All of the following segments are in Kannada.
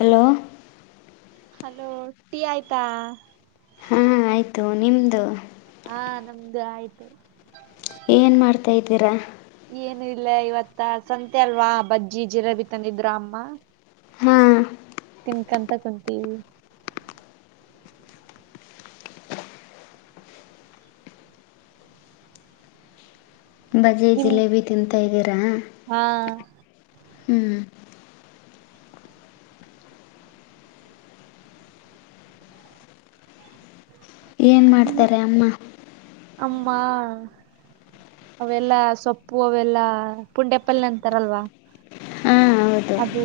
ಹಲೋ ಹಲೋ ಟೀ ಆಯ್ತಾ. ಹಾ ಆಯ್ತು ನಿಮ್ದು. ಹಾ ನಮ್ದು ಆಯ್ತು. ಏನ್ ಮಾಡ್ತಾಯಿದ್ದೀರಾ. ಏನು ಇಲ್ಲ ಇವತ್ತ ಸಂತೆ ಅಲ್ವಾ ಬಜ್ಜಿ ಜಿಲಾಬಿ ತಂದಿದ್ರು ಅಮ್ಮ. ಹಾಂ ತಿನ್ಕಂತ ಕುಂತೀವಿ. ಬಜೀ ನಿಮ್ ಜಿಲೇಬಿ ತಿಂತಾ ಇದಿರಾ. ಹಾ ಹ್ಮ್ ಏನ್ ಮಾಡ್ತಾರೆ ಅಮ್ಮ. ಅಮ್ಮಾ ಅವೆಲ್ಲ ಸೊಪ್ಪು ಅವೆಲ್ಲ ಪುಂಡ್ಯಪ್ಪಲ್ ಅಂತಾರಲ್ವಾ. ಹ ಅದು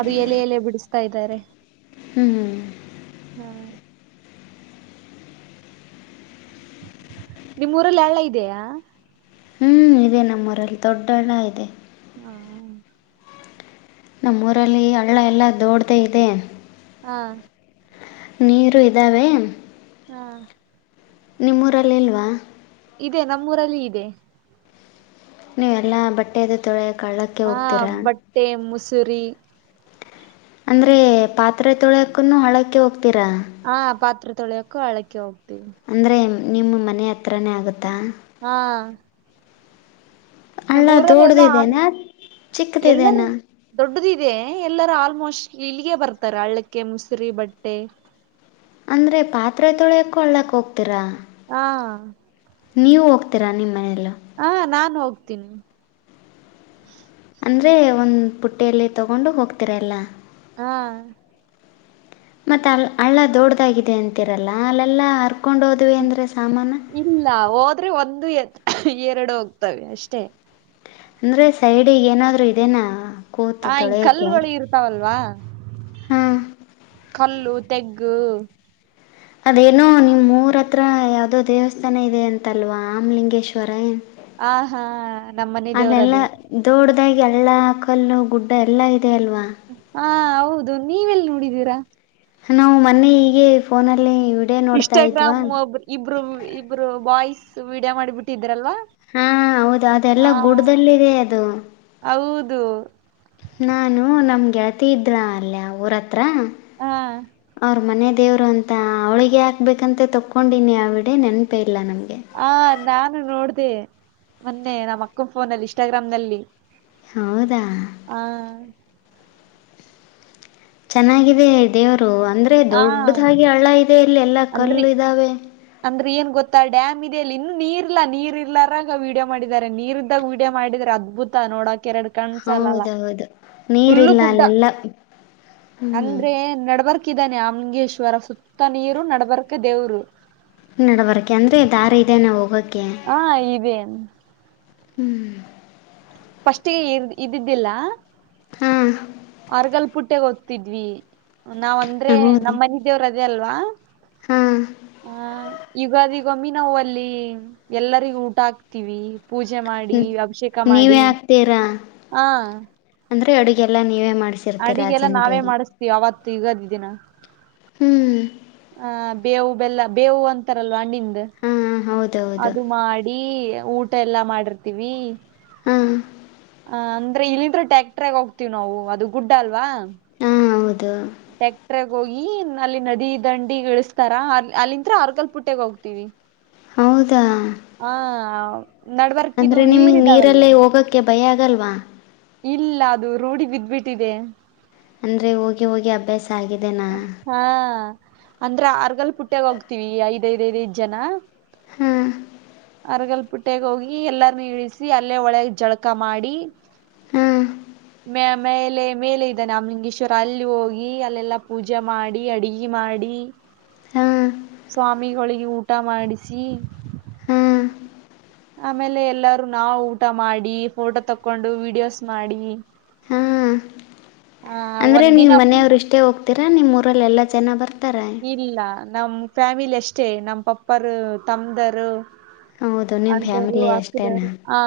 ಅದು ಎಲೆ ಎಲೆ ಬಿಡಿಸ್ತಾ ಇದ್ದಾರೆ. ಹ್ಮ್ ಹ್ಮ ಹಾ ನಿಮ್ ಊರಲ್ಲಿ ಹಳ್ಳ ಇದೆಯಾ. ಹ್ಞೂ ಇದೆ ನಮ್ಮೂರಲ್ಲಿ ದೊಡ್ಡಳ್ಳ ಇದೆ. ಹಾ ನಮ್ಮೂಊರಲ್ಲಿ ಹಳ್ಳ ಎಲ್ಲ ದೋಡ್ದೇ ಇದೆ. ಹಾ ನೀರು ಇದಾವೆ ಹ್ಮ ನಿಮ್ಮೂರಲ್ಲಿ ಇಲ್ವಾ. ಇದೆ ನಮ್ಮೂರಲ್ಲಿ ಇದೆ. ನೀವು ಎಲ್ಲ ಬಟ್ಟೆದು ತೊಳೆಕ ಹಳಕ್ಕ್ ಹಾ ಬಟ್ಟೆ ಮುಸುರಿ. ಅಂದ್ರೆ ಪಾತ್ರೆ ತೊಳೋಯಾಕೋನು ಹಳ್ಳಕ್ಕೆ ಹೋಗ್ತೀರಾ? ಹ ಪಾತ್ರೆ ತೊಳಿಯಕ್ಕೂ ಹಳ್ಳಕ್ಕೆೆ ಹೋಗ್ತಿವಿ. ಅಂದ್ರೆ ನಿಮ್ಮ ಮನೆ ಹತ್ರಿನೇ ಆಗುತ್ತಾ? ಹಾ ಹಳ್ಳ ನಮ್ಮೂರೆಲ್ಲಾ ಆಲ್ ದೊಡ್ಡದಿದೆನಾ ಎಲ್ಲರೂ ಚಿಕ್ಕದಿದೆನಾ ದೊಡ್ಡದ್ ಇದೆ ಎಲ್ಲರ ಆಲ್ಮೋಸ್ಟ್ ಇಲ್ಲಿಗೆ ಬರ್ತಾರೆ ಹಳ್ಳಕ್ಕೆ ಮುಸರಿ, ಬಟ್ಟೆ. ಅಂದ್ರೆ ಪಾತ್ರೆ ತೊಳೆಯಕೊ ಹಳ್ಳಕ್ ಹೋಗ್ತೀರಾ? ಹಾ ನೀವು ಹೋಗ್ತೀರಾ ನಿಮ್ಮ ಮನೆಲ್ಲು. ಆ ನಾನ್ ಹೋಗ್ತೀನಿ. ಅಂದರೆ ಒಂದು ಪುಟ್ಟೆಯಲ್ಲಿ ತೊಗೊಂಡು ಹೋಗ್ತಿರ ಎಲ್ಲ. ಹಾ ಮತ್ತೆ ಅ ಹಳ್ಳ ದೊಡ್ಡ್ದಾಗಿದೆ ಅಂತಿರಲ್ಲ ಅಲ್ಲೆಲ್ಲ ಹರ್ಕೊಂಡ್ ಹೋದ್ವಿ ಅಂದ್ರೆ ಸಾಮಾನ ಇಲ್ಲ ಹೋದ್ರೆ ಒಂದು ಎ ಎರಡು ಹೋಗ್ತವೆ ಅಷ್ಟೇ ಅಂದ್ರೆ ಸೈಡಗೆ ಏನಾದ್ರು ಇದದೆನಾ ಹ ಈ ಕಲ್ಗಳು ಇರ್ತಾವಲ್ವಾ ಹಾಂ ಹಲ್ಲು ತೆಗ್ಗು ಅದೇನೋ ನಿಮ್ಮ ಮೂರ ಹತ್ರ ಯಾವುದೋ ದೇವಸ್ಥಾನ ಇದೆ ಅಂತಲ್ವಾ ಆಮ್ಲಿಂಗೇಶ್ವರ ಏ ಆ ಹಾ ನಮ್ಮನೆ ದೇವ್ರದು ದೊಡ್ದಾಗಿ ಹಳ್ಳ ಕಲ್ಲು ಗುಡ್ಡ ಎಲ್ಲಾ ಇದೆ ಅಲ್ವಾ. ಹಾ ಹೌದು ನೀವೆಲ್ ನೋಡಿದೀರಾ? ನಾವು ಮೊನ್ನೆ ಈಗೆ ಫೋನಲ್ಲಿ ವಿ ಇಸ್ಟಾಗ್ರಾಮ್ ಒಬ್ರು ಇಬ್ರು ಇಬ್ರು ಬಾಯ್ಸ್ ವಿಡಿಯೋ ಮಾಡಿಬಿಟ್ಟಿದ್ರ ಅಲ್ವಾ? ಹಾ ಹೌದು ಅದೆಲ್ಲಾ ಗುಡ್ಡಲ್ಲಿ ಇದೇ ಅದು ಹೌದು... ನಾನು ನಮ್ಮ ಗೆಳತಿ ಇದ್ರಾ ಅಲ್ಲಿ ಆ ಊರ ಹತ್ರ. ಹಾ ಅವ್ರ ಮನೆ ದೇವ್ರು ಅಂತ ಅವಳಿಗೆ ಹಾಕ್ಬೇಕಂತ ತೊಕೊಂಡೀನಿ ಆವಿಡ ನೆನಪೆ ಇಲ್ಲ ನನ್ಗೆ ಆ ನಾನು ನೋಡ್ದ ಮೊನ್ನೆ ನಮ್ಮ್ ಅಕ್ಕನ್ ಫೋನಲ್ಲಿ ಇಸ್ಟಾಗ್ರಾಮ್ ನಲ್ಲಿ ಹೌದಾ ಹಾ ಚೆನ್ನಾಗಿದೆ ದೇವರು ಅಂದ್ರೆ ಆ ದೊಡ್ಡದಾಗಿ ಹಳ್ಳ ಇದೆ ಇಲ್ಲಿ ಎಲ್ಲಾ ಅಂದ್ರಿ ಕಲ್ಲು ಇದ್ದಾವೆ. ಅಂದ್ರೆ ಏನ್ ಗೊತ್ತಾ ಡ್ಯಾಮ್ ಇದದೆಲ್ಲಿ ಇನ್ನು ನೀರ್ ಇಲ್ಲ ನೀರ್ ಇಲ್ಲಾರಾಗ ವೀಡಿಯೋ ಮಾಡಿದಿದ್ದಾರೆ ನೀರ್ ಇದ್ದಾಗ ವೀಡಿಯೋ ಮಾಡಿದ್ರೆ ಅದು ಬುತ್ತಾ ನೋಡಾಕ ಎರಡು ಕಾಣ್ ಸಲ್ಲಲ್ಲ ಹೌದೌದು ಫುಲ್ಲು ನೀರಿಲ್ಲ ಗುಡ್ಡ ಅಲ್ಲೆಲ್ಲ ಹ್ಞೂ ಅಂದ್ರೆ ನಡ್ಬರ್ ಹಾಕಿದ್ದಾನೆ ಅಮಂಗೇಶ್ವರ ಸುತ್ತ ನೀರು ನಡಬರ್ಕ ದೇವ್ರು ನಡಬರಕೆ ಅಂದ್ರೆ ದಾರಿ ಇದದೆನ ಹೋಗೋಕೆ? ಹಾ ಇದೇ. ಹ್ಮ್ ಫಸ್ಟ್ಗೆ ಇದ್ದಿದ್ದಿಲ್ಲಾ? ಹಾ ಹೊರಗಲ್ ಪುಟ್ಟೆಗ್ ಓದ್ತಿದ್ವಿ ನಾವ್ ಅಂದ್ರೆ ಹೌದು ನಮ್ಮ್ ಮನೆ ದೇವ್ರ ಅದೇ ಅಲ್ವಾ ಹಾಂ ಹಾ ಯುಗದಿಗೊಮ್ಮಿ ನಾವು ಅಲ್ಲಿ ಎಲ್ಲರಿಗ ಊಟ ಹಾಕ್ತಿವಿ ಪೂಜೆ ಮಾಡಿ, ಹ್ಮ ಅಭಿಷೇಕ ನೀವೇ ಮಾಡಿ, ಆಗ್ತೀರಾ ಹಾ ಅಂದ್ರೆ ಅಡುಗೆಲ್ಲಾ ನೀವೇ ಮಾಡ್ಸಿ ಅಡಿಗೆಲ್ಲ ನಾವೇ ಮಾಡಿಸ್ತೀವಿ ಅವತ್ತು ಯುಗಾದಿ ದಿನ ಹ್ಮ್ ಹ ಬೇವು ಬೆಲ್ಲ ಬೇವು ಅಂತಾರಲ್ವಾ ಹಣ್ಣಿಂದ ಹಾ ಹೌದೌದು ಅದು ಮಾಡಿ ಈ ಊಟ ಎಲ್ಲಾ ಮಾಡಿರ್ತೀವಿ ಹಾಂ ಆ ಅಂದ್ರೆ ಇಲ್ಲಿಂದ್ರ ಟ್ಯಾಕ್ಟರ್ಗ ಹೋಗ್ತತಿವಿ ನಾವು ಅದು ಗುಡ್ ಅಲ್ವಾ ಹ್ಮ್ ಹೌದು ಟ್ಯಾಕ್ಟ್ರಗ್ ಹೋಗಿ ಅಲ್ಲಿ ನದಿ ದಂಡಿ ಈಳಿಸಸ್ತಾರ ಅ ಅಲ್ಲಿಂತ್ರ ಅವರ್ಗಲ್ ಪುಟ್ಟಗ ಹೋಗ್ತೀವಿ ಹೌದಾ ಆ ನಡ್ಬರ್ಕ್ ಇದು ಅಂದ್ರೆ ನೀರ್ ನಿಮಗ್ ಇದಾವಲ್ವಾ ನೀರಲ್ಲೇ ಹೋಗಕ್ ಕೆ ಭಯ ಆಗಲ್ವಾ ಇಲ್ಲ ಅದು ರೂಢಿ ಬಿದ್ದ್ಬಿಟ್ಟಿದೆ. ಅಂದ್ರೆ ಹೋಗಿ ಹೋಗಿ ಅಭ್ಯಾಸ ಆಗಿದೆನಾ.... ಹಾ ಅಂದ್ರೆ ಆರ್ಗಲ್ ಪುಟ್ಟಾಗ ಹೋಗ್ತೀವಿ ಐದ್ ಐದ್ ಐದ್ ಐದ್ ಜನ..... ಹ್ಮ್ಮ...... ಅರಗಲ್ ಪುಟ್ಟಗ ಹೋಗಿ ಎಲ್ಲರೂನೂ ಇಳಿಸಿ ಅಲ್ಲೇ ಹೊಳೆಯಾಗ್ ಜಳಕ ಮಾಡಿ ಹಾ... ಮೇಲೆ ಮೇಲೆ ಇದ್ದಾನೆ ಆಮಿರ್ಗೇಶ್ವರ ಅಲ್ಲಿ ಹೋಗಿ ಅಲ್ಲೆಲ್ಲಾ ಪೂಜೆ ಮಾಡಿ ಅಡಿಗೆ ಮಾಡಿ ಹ್ಮ್ ಸ್ವಾಮಿಹೋಳಿಗೆ ಊಟ ಮಾಡಿಸಿ ಹ್ಮ್ ಆಮೇಲೆ ಎಲ್ಲಾರೂ ನಾವು ಊಟ ಮಾಡಿ ಫೋಟೋ ತಕೊಂಡು ವಿಡಿಯೋಸ್ ಮಾಡಿ ಹಾ ಆ ಅಂದರೆ ಒಂದ್ ನೀವು ದಿನ ಫುಲ್ ಮನೆಯವರು ಇಷ್ಟೇ ಹೋಗ್ತ ಈಗ [unintelligible] ನಿಮ್ ಊರಲಿ ಎಲ್ಲಾ ಜನ ಬರ್ತಾರ ಇಲ್ಲ ನಮ್ ಫ್ಯಾಮಿಲಿ ಅಷ್ಟೇ ನಮ್ ಪಪ್ಪರು ತಮ್ದರು ಹೌದು ನಿಮ್ಮ ಅಡದರು ಫ್ಯಾಮಿಲಿ ಅಷ್ಟೇನಾ ಅಕ್ಕದವರು ಹಾ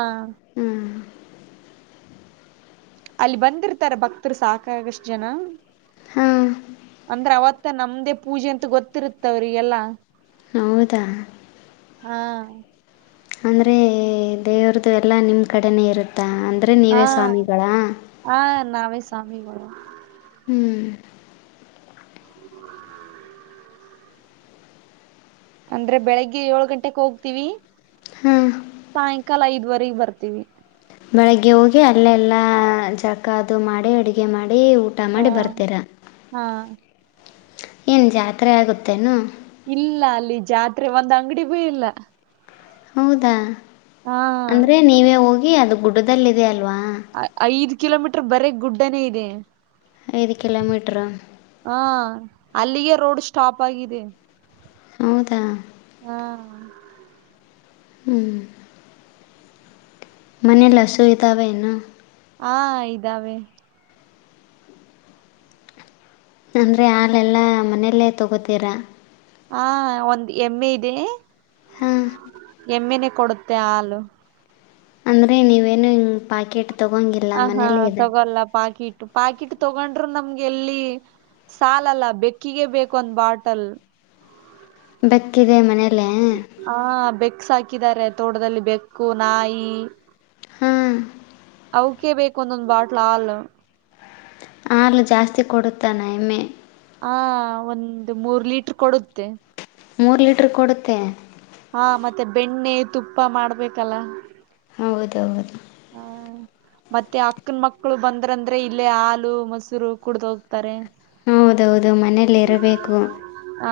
ಹ್ಞೂ ಅಲ್ಲಿ ಬಂದಿರ್ತಾರ ಭಕ್ತರು ಸಾಕಾಗಷ್ಟ ಜನ ಹಾಂ ಅಂದ್ರೆ ಅವತ್........ ತ್ತ ನಮ್ದೇ ಪೂಜೆ ಅಂತ ಗೊತ್ತಿರುತ್ತ ಅವ್ರಿಗೆ ಎಲ್ಲಾ ಹೌದಾ ಹಾ ಅಂದರೆ ದೇವ್ರ್ದ ಎಲ್ಲ ನಿಮ್ಮ ಕಡೆನೇ ಇರುತ್ತಾ ಅಂದ್ರೆ ಹಾ ನೀವೇ ಸ್ವಾಮಿಗಳ ಹಾ ನಾವೇ ಸಾಮಿಗೊಳ್ ಹ್ಮ್ ಹ್ಮ್ಮ [inaudible] ಅಂದ್ರೆ ಬೆಳಿಗ್ಗೆ ಏಳ್ ಗಂಟೆಕ್ ಹೋಗ್ತಿವಿ ಹ್ಮ್ ಸಾಯಂಕಾಲ ಐದ್ವರಿಗೆ ಬರ್ತೀವಿ ಬೆಳಗ್ಗೆ ಹೋಗಿ ಅಲ್ಲೆಲ್ಲ ಜಕಾ ಅದು ಮಾಡಿ ಅಡುಗೆ ಮಾಡಿ ಊಟ ಹ ಮಾಡಿ ಬರ್ತೀರ ಹಾ ಏನ್ ಜಾತ್ರೆ ಆಗುತ್ತೇನು ಇಲ್ಲ ಅಲ್ಲಿ ಜಾತ್ರೆ ಬೀ ಒಂದ್ ಅಂಗಡಿ ಭೂ ಇಲ್ಲ ಹೌದಾ ಹಾ ಅಂದರೆ ನೀವೇ ಹೋಗಿ ಅದು ಗುಡ್ಡದಲ್ಲಿದೆ ಅಲ್ವಾ.,. ಐ ಐದ್ ಕಿಲೋಮೀಟರ್ ಬರೆ ಗುಡ್ಡನೇ ಇದೆ ಐದ ಕಿಲೋಮೀಟರ ಹಾ ಅಲ್ಲಿಗೆ ರೋಡ್ ಸ್ಟಾಪ್ ಆಗಿದೆ ಹೌದಾ ಹ್ಮ ಹ್ಮ್ ಮನೇಲಿ ಹಸು ಇದಾವೆ ಏನು ಹಾ ಇದಾವೆ ಅಂದರೆ ಹಾಲೆಲ್ಲ ಮನೆಯಲ್ಲೇ ತೊಗೋತೀರಾ ಹ ಒಂದ ಎಮ್ಮೆ ಇದೆ.. ಹಾ ಎಮ್ಮೆನೆ ಕೊಡುತ್ತೆ ಆಲು ಅಂದ್ರೆ ನೀವೇನು ಹಿಂಗ ಪಾಕೆಟ್ ತಗೊಗ್ಗಿಲ್ಲ ಹ ಹಾ ತಗೊಲ್ಲ ಪಾಕಿಟ್ ಪಾಕಿಟ್ ತಗೊಂಡ್ರರು ನಮ್ಗೆ ಎಲ್ಲಿ ಸಾಲಲ್ಲ ಬೆಕ್ಕಿಗೆ ಬೇಕು ಒಂದ್ ಬಾಟಲ್ ಬೆಕ್ಕಿದೆ ಮನೆಯಲ್ಲೇ? ಹಾ ಬೆಕ್ ಸಾಕಿದ್ದಾರೆ ತೋಟದಲ್ಲಿ ಬೆಕ್ಕು ನಾಯಿ ಹಾ. ಅವೆಕ್ಕೆ ಬೇಕು ಒಂದೊಂದ್ ಬಾಟ್ಲ ಹಾಲು. ಹಾಲು ಜಾಸ್ತಿ ಕೊಡುತ್ತನ ಏಮ್ಮೆ? ಹ ಒಂದು ಮೂರ್ ಲೀಟರ್ ಕೊಡುತ್ತೆ. ಮೂರು ಲೀಟರ್ ಕೊಡುತ್ತೆ. ಹಾ ಮತ್ತೆ ಬೆಣ್ಣೆ ತುಪ್ಪ ಮಾಡ್ಬೇಕಲ್ಲ. ಹೌದ ಹೌದು. ಹಾ. ಮತ್ತೆ ಅಕ್ಕನ ಮಕ್ಕಳು ಬಂದ್ರಂದ್ರೆ ಇಲ್ಲೇ ಹಾಲು ಮೊಸರು ಕೂಡ್ದ ಹೋಗ್ತಾರೆ. ಹೌದೌದು ಮನೇಲಿ ಇರಬೇಕು. ಹಾ.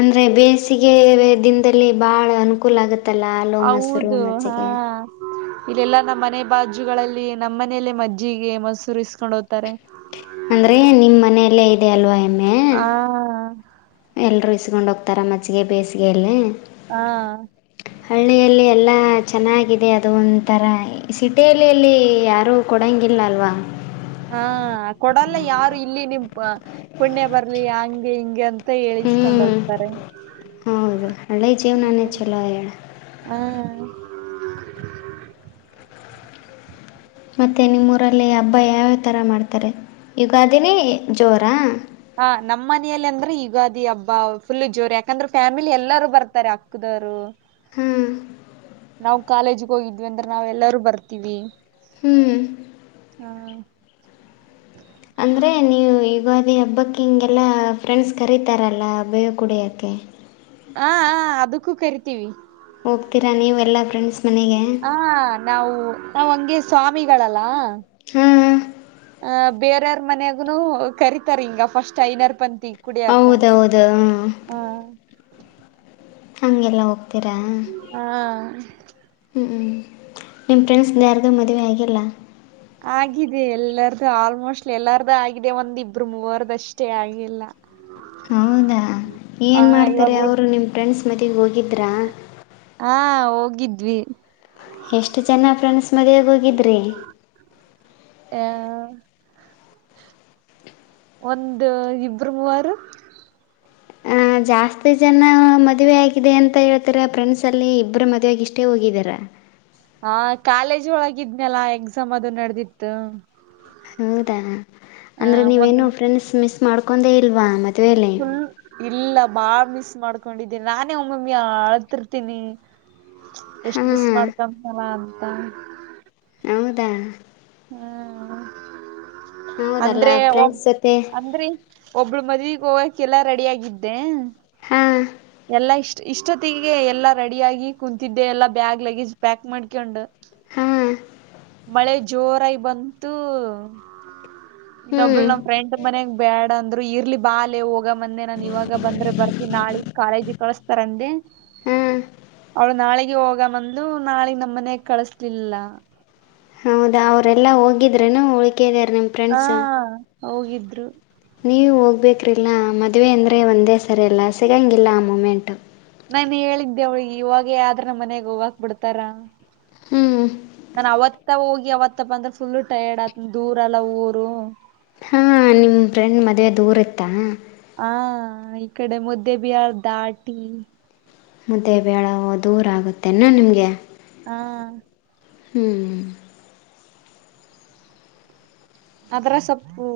ಅಂದರೆ ಬೇಸಿಗೆ ವೆ ದಿನದಲ್ಲಿ ಭಾಳ ಅನುಕೂಲ ಆಗುತ್ತಲ್ಲ ಹಾಲು ಮೊಸರು ಹೌದು ಹಾ ಮಜ್ಜೆಗೆ ಇಲ್ಲೆಲ್ಲಾ ನಮ್ಮ್ ಮನೆ ಬಾಜುಗಳಲ್ಲಿ ನಮ್ಮ ಮನೆಯಲ್ಲೇ ಮಜ್ಜಿಗೆ ಮೊಸೂರು ಇಸ್ಕೊಂಡ್ ಹೋಗ್ತಾರೆ. ಅಂದ್ರೆ ನಿಮ್ಮ್ ಮನೆಯಲ್ಲೇ ಇದೆ ಅಲ್ವಾ ಎಮ್ಮೆ ಆ ಎಲ್ಲರೂ ಇಸ್ಕೊಂಡ ಹೋಗ್ತಾರೆ ಮಜ್ಜಿಗೆ ಬೇಸಿಗೆಯಲ್ಲಿ. ಹಾ. ಹಳ್ಳಿಯಲ್ಲಿ ಎಲ್ಲ ಚೆನ್ನಾಗಿದೆ ಅದು ಒಂಥರ ಸಿಟಿಯಲ್ಲಿಲ್ಲಿ ಯಾರು ಕೊಡಂಗಿಲ್ಲ ಅಲ್ವಾ? ಹಾ ಕೊಡಲ್ಲ ಯಾರು ಇಲ್ಲಿ ನಿಮ್ಮ ಪುಣ್ಯ ಬರ್ಲಿ ಹಂಗೆ ಹಿಂಗೆ ಅಂತ. ಮತ್ತ ಹ್ಞೂ ಹೇಳಿಸ್ಕೊಂಡೋಗತಾರೆ ಹೌದು ಹಳ್ಳಿ ಜೀವನನೇ ಹ್ಮ್. ಚಲೋ ಹೇಳು ಹ್ಮ್. ಮತ್ತೆ ನಿಮ್ಮೂರಲ್ಲಿ ಹಬ್ಬ ಯಾವ್ಯಾವ ಥರ ಮಾಡ್ತಾರೆ ಈಗ ಯುಗಾದಿನೆ ಜೋರಾ? ಹಾ ನಮ್ಮ್ ಮನಲಿ ಅಂದ್ರೆ ಯುಗಾದಿ ಹಬ್ಬ ಫುಲ್ ಜೋರ ಯಾಕಂದ್ರೆ ಫ್ಯಾಮಿಲಿ ಎಲ್ಲಾರೂ ಬರ್ತಾರೆ ಅಕ್ಕದವರು. ಹ್ಮ್. ನಾವು ಕಾಲೇಜಗ ಹೋಗಿದ್ವಿ ಅಂದ್ರ ನಾವ್ ಎಲ್ಲಾರೂ ಬರ್ತೀವಿ. ಹ್ಮ್. ಹಾ. ಅಂದರೆ ನೀವು ಯುಗಾದಿ ಹಬ್ಬಕ್ಕೆ ಹಿಂಗೆಲ್ಲ ಫ್ರೆಂಡ್ಸ್ ಕರೀತಾರಲ್ಲ [unintelligible] ಕುಡಿಯೋಕೇ ಹ ಹಾ ಹಾ ಅದಕ್ಕೂ ಕರಿತೀವಿ. ಹೋಗ್ತೀರಾ ನೀವು ಎಲ್ಲ ಫ್ರೆಂಡ್ಸ್ ಮನೆಗೆ? ಹಾ ನಾವು ನಾವ್ ಹಂಗೆ ಸ್ವಾಮಿಗಳಲ್ಲ. ಹ್ಮ್. ಹಾ ಬೇರೆಯವರ ಮನ್ಯಾಗನು ಕರಿತಾರ ಹಿಂಗ ಫಸ್ಟ್ ಐನಾರ್ ಪಂತಿಗ್. ಹೌದೌದು ಹ. ಹಂಗೆಲ್ಲ ಹೋಗ್ತೀರಾ? ಹಾ. ಹ್ಮ್ ನಿಮ್ಮ ಫ್ರೆಂಡ್ಸ್ ಯಾರ್ದು ಮದುವೆ ಆಗಿಲ್ಲ? ಆಗಿದೆ ಎಲ್ಲಾರ್ದು ಆಲ್ಮೋಸ್ಟ್ ಎಲ್ಲಾರ್ದು ಆಗಿದೆ ಒಂದ್ ಇಬ್ರು ಮೂವರದಷ್ಟೇ ಆಗಿಲ್ಲ. ಹೌದಾ ಹ ಏನು ಮಾಡ್ತಾರೆ ಇವಾಗ ಅವರು ನಿಮ್ಮ ಫ್ರೆಂಡ್ಸ್ ಮದ್ವಿಗೆ ಹೋಗಿದ್ರಾ? ಹಾ ಹೋಗಿದ್ವಿ. ಎಷ್ಟು ಜನ ಫ್ರೆಂಡ್ಸ್ ಮದುವೆ ಹೋಗಿದ್ರಿ? [unintelligible] ಒಂದ ಇಬ್ಬರ ಮೂವರು. ಜಾಸ್ತಿ ಜನ ಮದುವೆ ಆಗಿದೆ ಅಂತ ಹೇಳ್ತಾರೆ ಫ್ರೆಂಡ್ಸಲ್ಲಿ ಇಬ್ಬರು ಮದುವೆಗ ಇಷ್ಟೇ ಹೋಗಿದ್ದಾರ ಹಾ ಕಾಲೇಜ್ ಒಳಗಿದ್್ಮ್ಯಲ್ಲಾ ಎಕ್ಸಾಮ್ ಅದು ನಡೆದಿತ್ತು ಹೌದಾ ಆ ಅಂದರೆ ಒಂದು ನೀವೇನು ಫ್ರೆಂಡ್ಸ್ ಮಿಸ್ ಮಾಡ್ಕೊಂಡೇ ಇಲ್ವಾ ಮದುವೆಯಲ್ಲಿ ಫುಲ್ ಇಲ್ಲ ಬಾ ಮಿಸ್ ಮಾಡ್ಕೊಂಡಿದ್ದೀನಿ ನಾನೇ ಒಮ್ಮಮ್ಮಿ ಆಳ್ತಿರ್ತೀನಿ ಎಷ್ಟ್ ಮಿಸ್ ಹಾಂ ಮಾಡ್ಕಲ್ಲ ಅಂತ ಹೌದಾ ಹ್ಮ್ ಹೌದಲ್ಲ ಅಂದ್ರೆ ಒಬ್ ಫ್ರೆಂಡ್ಸ್ ಜೊತೆ ಅಂದ್ರರಿ ಒಬ್ಬಳ ಮದ್ವೆಗ ಹೋಗಕ್ಕೆೆಲ್ಲಾ ರೆಡಿಿಯಗಿದ್ದೆ ಹಾ ಎಲ್ಲಾ ಇಷ್ಟ ಇಷ್ಟೊತ್ತಿಗೆ ಎಲ್ಲಾ ರೆಡಿಿಯಗಿ ಕುೂಂತಿದ್ದೆ ಎಲ್ಲಾ ಬ್ಯಾಗ್ ಲಗೇಜ್ ಪ್ಯಾಕ್ ಮಾಡ್ಕೊಂಡು ಹಾಂ ಮಳೆ ಜೋರಾಗಿ ಬಂತು ಹ್ಞೂ ಇನ್ನೊಬ್ಬಳ ನಮ್ ಫ್ರೆಂಡ್ ಮನ್ಗ್ ಬೇಡ ಅಂದ್ರ ಇರ್ಲಿ ಬಾಲ್ ಹೋಗ ಬಂದೆ ನಾನನ್ ಇವಾಗ ಬಂದ್ರೆ ಬರ್ೀನಿ ನಾ ಕಾಲೇಜಿ ಕಳಸ್ತಾರಂದ ಹಾಂ ಅವ್ಳ ನಾಳೆಗೆ ಹೋಗ ಮಂದ ಇದು ನಾಳಗ್ ನಮ್ಮ ಮನೆಾಗ ಕಳಸ್್ಲಿಲ್ಲ ಹೌದಾ ಅವರೆಲ್ಲ ಹೋಗಿದ್ರರು ಉಳ್ಕಿದಾರೆ ನಿಮ್ಮ ಹಾ ಫ್ರೆಂಡ್ಸು ಹೋಗಿದ್ರು ನೀವು ಹೋಗ್ಬೇಕ್ರಿಲ್ಲ ಮದುವೆ ಅಂದರೆ ಒಂದೇ ಸರಿಯಲ್ಲ ಸಿಗೋಂಗಿಲ್ಲ ಆ ಮೂಮೆಂಟ್ು ನಾನ ಹೇಳಿದ್ದೆ ಅವಳಿಗೆಿ ಇವಾಗ ಯ್ರ ನಮ್ಮ ಮನೆಗ್ ಹೋಗಕ್ ಬಿಡ್ತಾರ ಹ್ಮ್ ನಾನ ಅವತ್ತ ಹೋಗಿ ಅವತ್ತಪ್ಪ ಅಂದ್ರೆ ಫುಲ್ು ಟೈರ್ಡ್ ಆತ ದೂರಲ್ಲ ಊರು ಹಾಂ ನಿಮ್ಮ ಫ್ರೆಂಡ್ ಮದುವೆ ದೂರ ಇತ್ತಾ ಹಾ ಇ ಕಡೆ ಮುದ್ದೆ ಬಿಹಾರ್ ದಾಟಿ ಮುದ್ದೆ ಬೇಡ ದೂರ ಆಗುತ್ತೆನಾ ನಿಮಗೆ ಹಾ ಹ್ಮ್ ಅದ್ರ ಸೊಪ್ಪು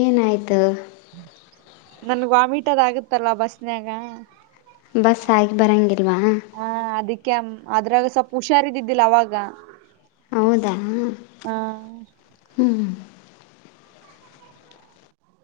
ಏನಾಯ್ತು ನನ್ಗ್ ವಾಮಿಟ್ ಅದ ಆಗುತ್ತಲ್ಲ ಬಸ್ನ್ಯಾಗ ಬಸ್ ಆಗಿ ಬರೋಂಗಿಲ್ವಾ ಅದಕ್ಕೆ ಅದ್ರಾಗ ಸ್ವಲ್ಪ ಹುಷಾರಿದಿದ್ದಿಲ್ಲ ಅವಾಗ ಹೌದಾ ಆ. ಹ್ಮ್